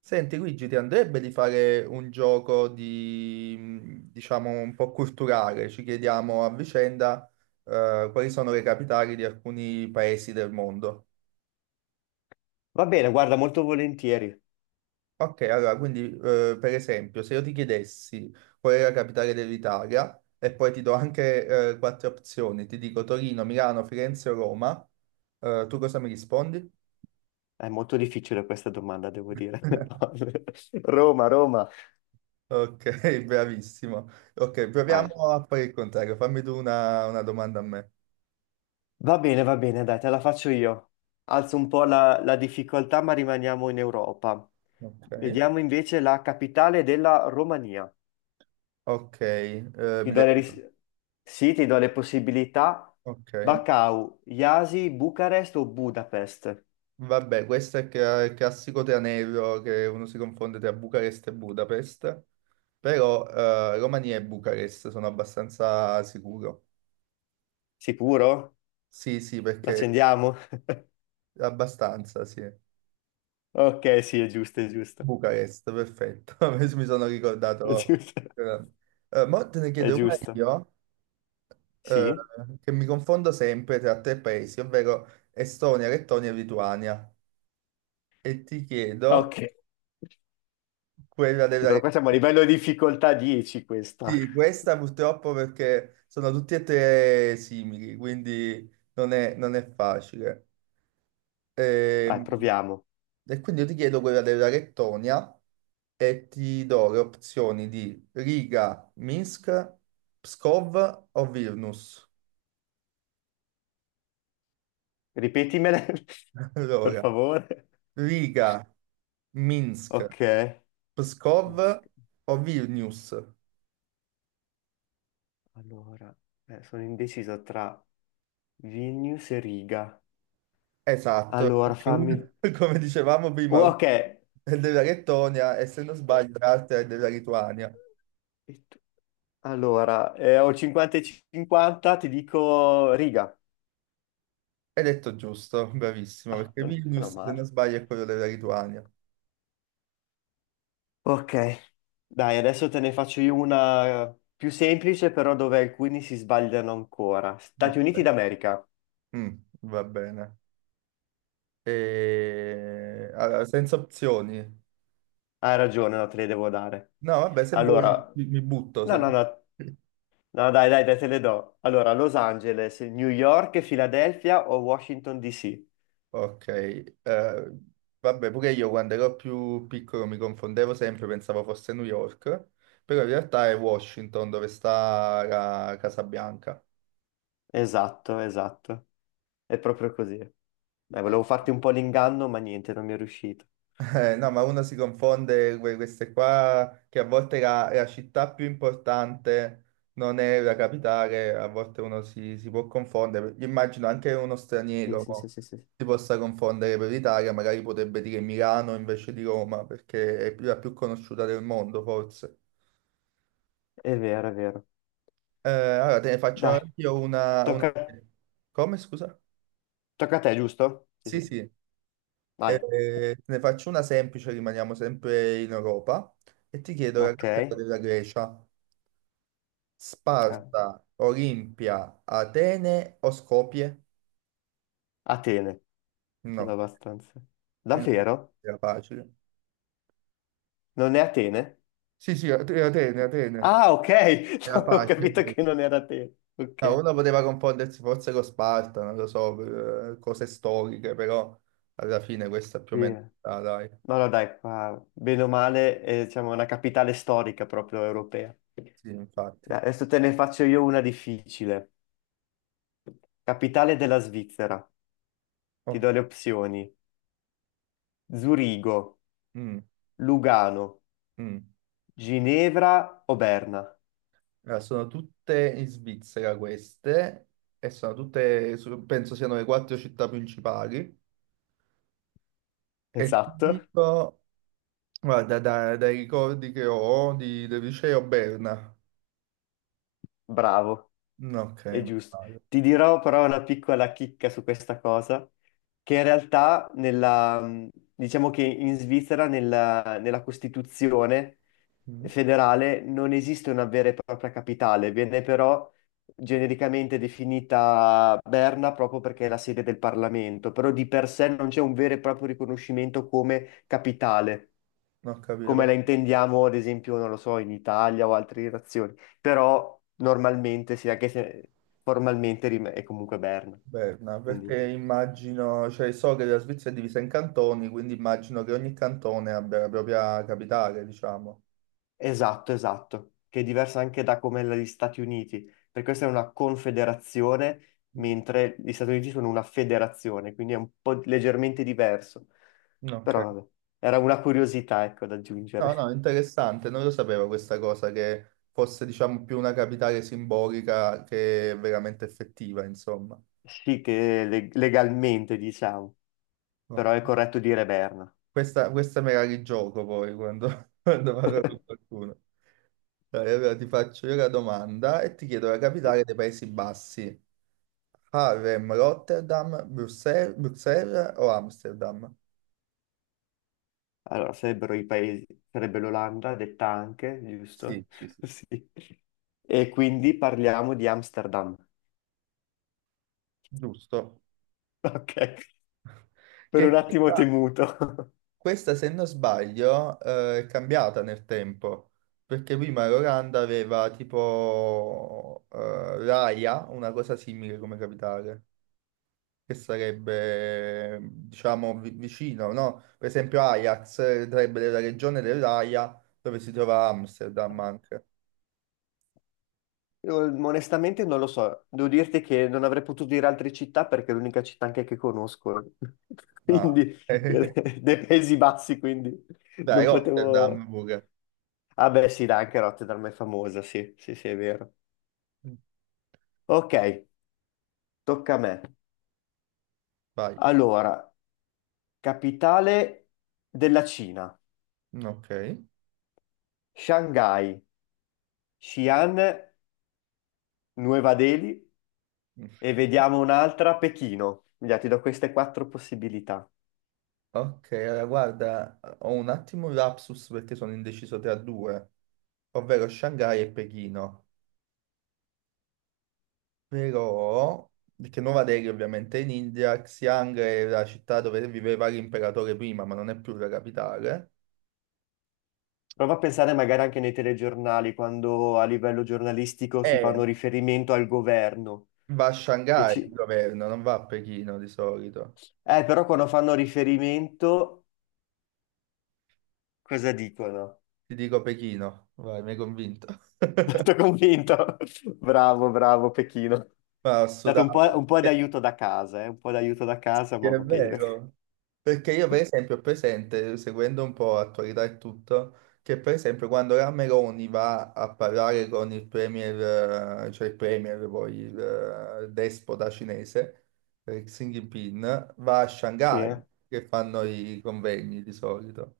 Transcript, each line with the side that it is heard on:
right: Senti Luigi, ti andrebbe di fare un gioco di, diciamo, un po' culturale? Ci chiediamo a vicenda, quali sono le capitali di alcuni paesi del mondo.
left: Va bene, guarda, molto volentieri.
right: Ok, allora, quindi, per esempio, se io ti chiedessi qual è la capitale dell'Italia, e poi ti do anche, quattro opzioni, ti dico Torino, Milano, Firenze o Roma, tu cosa mi rispondi?
left: È molto difficile questa domanda, devo dire. Roma, Roma.
right: Ok, bravissimo. Ok,
left: Vai.
right: proviamo a fare il contrario. Fammi tu una domanda a me.
left: Va bene, dai, te la faccio io. Alzo un po' la difficoltà, ma rimaniamo in Europa.
right: Ok.
left: Vediamo invece la capitale della Romania.
right: Ok,
left: Ti do le ris- Sì, ti do le possibilità.
right: ok.
left: Bacău, Iasi, Bucarest o Budapest?
right: Vabbè, questo è il classico tranello che uno si confonde tra Bucarest e Budapest, però Romania e Bucarest sono abbastanza sicuro.
left: Sicuro?
right: Sì, sì, perché
left: L'accendiamo?
right: abbastanza, sì.
left: Ok, sì, è giusto, è giusto.
right: Bucarest, perfetto. Mi sono
left: È
right: ricordato.
left: giusto,
right: Eh, mo te ne
left: è
right: chiedo una
left: giusto.
right: io, eh,
left: Sì.
right: che mi confondo sempre tra tre paesi, ovvero Estonia, Lettonia e Lituania. E ti chiedo
left: Ok.
right: quella
left: Sì,
right: della
left: però qua siamo a
right: Lettonia.
left: livello di difficoltà 10 questa.
right: Sì, questa purtroppo perché sono tutti e tre simili, quindi non è facile.
left: Vai,
right: Ehm,
left: proviamo.
right: E, quindi io ti chiedo quella della Lettonia e ti do le opzioni di Riga, Minsk, Pskov o Vilnius.
left: Ripetimele, per
right: Allora,
left: favore.
right: Riga, Minsk,
left: Ok.
right: Pskov o Vilnius.
left: Allora, sono indeciso tra Vilnius e Riga.
right: Esatto,
left: Allora,
right: perché
left: fammi...
right: come dicevamo prima,
left: Oh,
right: una
left: ok.
right: è della Lettonia e se non sbaglio l'altra è della Lituania.
left: Tu- Allora, ho 50 e 50, ti dico Riga.
right: Hai detto giusto, bravissimo,
left: Ah,
right: perché
left: meno, meno
right: Vilnius, se non
left: male.
right: sbaglio, è quello della Lituania.
left: Ok. Dai, adesso te ne faccio io una più semplice, però dove alcuni si sbagliano ancora. Stati Uniti
right: Ok.
left: d'America.
right: Mm, va bene. E... Allora, senza opzioni.
left: Hai ragione, no, te le devo dare.
right: No, vabbè, se vuoi
left: Allora,
right: mi butto.
left: no, no, no, no, dai, dai, dai, te le do. Allora, Los Angeles, New York, Filadelfia o Washington DC?
right: Ok. Vabbè, pure io quando ero più piccolo mi confondevo sempre, pensavo fosse New York, però in realtà è Washington dove sta la Casa Bianca.
left: Esatto, esatto. È proprio così. Dai,
right: Eh.
left: volevo farti un po' l'inganno, ma niente, non mi è riuscito.
right: No, ma uno si confonde queste qua, che a volte la città più importante non è la capitale, a volte si può confondere. Io immagino anche uno
left: Sì,
right: straniero
left: sì, sì,
right: mo,
left: sì, sì. Sì.
right: si possa confondere per l'Italia, magari potrebbe dire Milano invece di Roma, perché è la più conosciuta del mondo, forse.
left: È vero, è vero.
right: Allora, te ne faccio
left: Dai,
right: io una...
left: tocca,
right: Come, scusa?
left: tocca a te, giusto? Sì,
right: Sì,
left: sì.
right: sì. Eh,
left: Vai.
right: te ne faccio una semplice, rimaniamo sempre in Europa, e ti chiedo la
left: Ok.
right: capitale della Grecia.
left: Ah,
right: Sparta, Olimpia, Atene o Skopje?
left: Atene,
right: No,
left: abbastanza.
right: no,
left: Davvero?
right: era facile.
left: Non è Atene?
right: Sì, sì, Atene, Atene.
left: Ah, ok.
right: Era
left: No, ho
right: facile
left: capito
right: questa.
left: che non era te.
right: No,
left: Ok.
right: uno poteva confondersi forse con Sparta, non lo so, per, cose storiche, però alla fine questa più o
left: Sì.
right: meno, ah, dai.
left: No, no, dai, qua, bene o male, è, diciamo, una capitale storica proprio europea. Dai,
right: Sì, infatti.
left: adesso te ne faccio io una difficile. Capitale della Svizzera. Ti do
right: Ok.
left: le opzioni. Zurigo,
right: Mm,
left: Lugano,
right: mm.
left: Ginevra o Berna.
right: Allora, sono tutte in Svizzera queste, e sono tutte, penso siano le quattro città principali. E ti
left: Esatto,
right: dico... Guarda, dai ricordi che ho del liceo Berna.
left: bravo.
right: No, ok,
left: È
right: ma
left: giusto.
right: sbaglio.
left: Ti dirò però una piccola chicca su questa cosa, che in realtà nella, diciamo che in Svizzera nella Costituzione
right: Mm,
left: federale non esiste una vera e propria capitale, viene però genericamente definita Berna proprio perché è la sede del Parlamento, però di per sé non c'è un vero e proprio riconoscimento come capitale
right: non ho capito
left: come la
right: perché
left: intendiamo, ad esempio, non lo so, in Italia o altre nazioni, però normalmente sì, anche se formalmente è comunque Berna.
right: Berna,
left: Quindi,
right: perché immagino, cioè so che la Svizzera è divisa in cantoni, quindi immagino che ogni cantone abbia la propria capitale, diciamo.
left: esatto, esatto, che è diversa anche da come la degli Stati Uniti, perché questa è una confederazione,
right: Mm,
left: mentre gli Stati Uniti sono una federazione, quindi è un po' leggermente diverso.
right: ok.
left: Però vabbè, era una curiosità, ecco, da
right: No,
left: aggiungere.
right: no, interessante, non lo sapevo questa cosa, che fosse, diciamo, più una capitale simbolica che veramente effettiva, insomma.
left: Sì, che legalmente, diciamo, però
right: Ok.
left: è corretto dire Berna.
right: Questa me la rigioco poi quando, quando parlo con qualcuno. Dai, allora ti faccio io la domanda e ti chiedo la capitale
left: Sì.
right: dei Paesi Bassi. Harlem, Rotterdam, Bruxelles o Amsterdam?
left: Allora, sarebbero i paesi, sarebbe l'Olanda, detta anche,
right: Sì,
left: giusto?
right: sì, sì.
left: Sì. E quindi parliamo di Amsterdam.
right: Giusto.
left: Ok, per un
right: Che
left: attimo ho temuto.
right: questa, se non sbaglio, è cambiata nel tempo, perché prima l'Olanda aveva tipo l'Aia, una cosa simile come capitale. Che sarebbe, diciamo, vicino, no? Per esempio Ajax sarebbe della regione dell'Aia dove si trova Amsterdam anche.
left: Io, onestamente non lo so, devo dirti che non avrei potuto dire altre città perché è l'unica città anche che conosco,
right: Ah.
left: quindi dei Paesi Bassi, quindi
right: Dai,
left: non
right: Rotterdam
left: potevo...
right: pure.
left: Ah beh sì, dai, anche Rotterdam è famosa, sì, sì, sì, è vero. Ok, tocca a me.
right: Vai.
left: Allora, capitale della Cina,
right: Ok.
left: Shanghai, Xi'an, Nuova Delhi e vediamo un'altra, Pechino. Già, ti do queste quattro possibilità.
right: Ok, allora guarda, ho un attimo un lapsus perché sono indeciso tra due, ovvero Shanghai e Pechino. Però, perché Nuova Delhi ovviamente è in India, Xi'an è la città dove viveva l'imperatore prima, ma non è più la capitale.
left: Prova a pensare magari anche nei telegiornali, quando a livello giornalistico si
right: Eh,
left: fanno riferimento al governo.
right: Va a
left: Che
right: Shanghai il
left: ci...
right: governo, non va a Pechino di solito.
left: Però quando fanno riferimento, cosa dicono?
right: Ti dico Pechino, vai, mi hai convinto.
left: Tutto convinto. Bravo, bravo, Pechino.
right: Ma ho
left: Date
right: sudato.
left: un po' di aiuto da casa, eh? Un po' di aiuto da casa,
right: Sì,
left: ma
right: è
left: va bene.
right: vero. Perché io, per esempio, ho presente, seguendo un po' l'attualità e tutto, che per esempio quando la Meloni va a parlare con il premier, cioè il premier, poi il despota cinese, Xi Jinping, va a
left: Sì,
right: Shanghai,
left: eh.
right: che fanno i convegni di solito.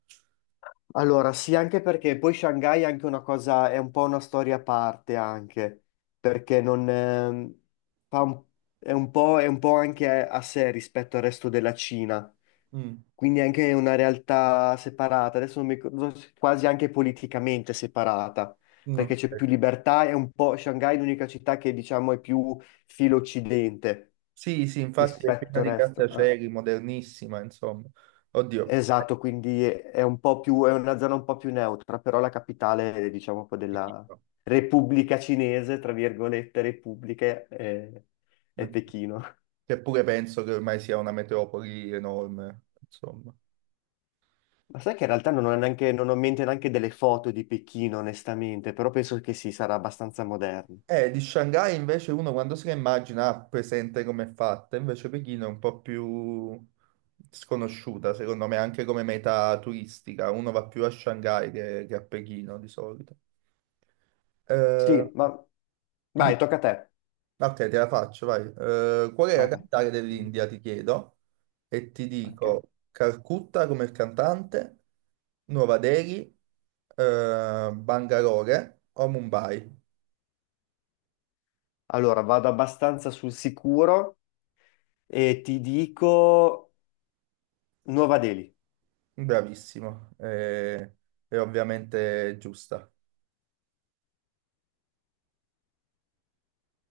left: Allora, sì, anche perché poi Shanghai è anche una cosa, è un po' una storia a parte anche, perché non, fa un- è un po' anche a sé rispetto al resto della Cina,
right: Mm,
left: quindi è anche una realtà separata, adesso non mi ricordo, quasi anche politicamente separata,
right: no.
left: perché c'è più libertà, è un po', Shanghai è l'unica città che diciamo è più filo occidente
right: Sì, sì, infatti è piena
left: rispetto al
right: di
left: resto. Eh.
right: grattacieli, modernissima, insomma. Oddio,
left: Esatto, quindi è un po' più, è una zona un po' più neutra, però la capitale, diciamo, un po' della Repubblica Cinese, tra virgolette, Repubblica, è, Pechino.
right: che pure penso che ormai sia una metropoli enorme, insomma.
left: Ma sai che in realtà non ho neanche, non ho in mente neanche delle foto di Pechino, onestamente, però penso che sì, sarà abbastanza moderno.
right: Di Shanghai invece uno quando se la immagina ha presente come è fatta, invece Pechino è un po' più sconosciuta, secondo me, anche come meta turistica. Uno va più a Shanghai che a Pechino di solito. Eh,
left: Sì, ma vai,
right: di-
left: tocca a te.
right: Ok, te la faccio, vai. Qual è la
left: Vai, vai.
right: capitale
left: Mhm.
right: dell'India, ti chiedo, e ti
left: Ok.
right: dico Calcutta come il cantante, Nuova Delhi, Bangalore o Mumbai.
left: Allora, vado abbastanza sul sicuro e ti dico Nuova Delhi.
right: Bravissimo, eh, è ovviamente giusta.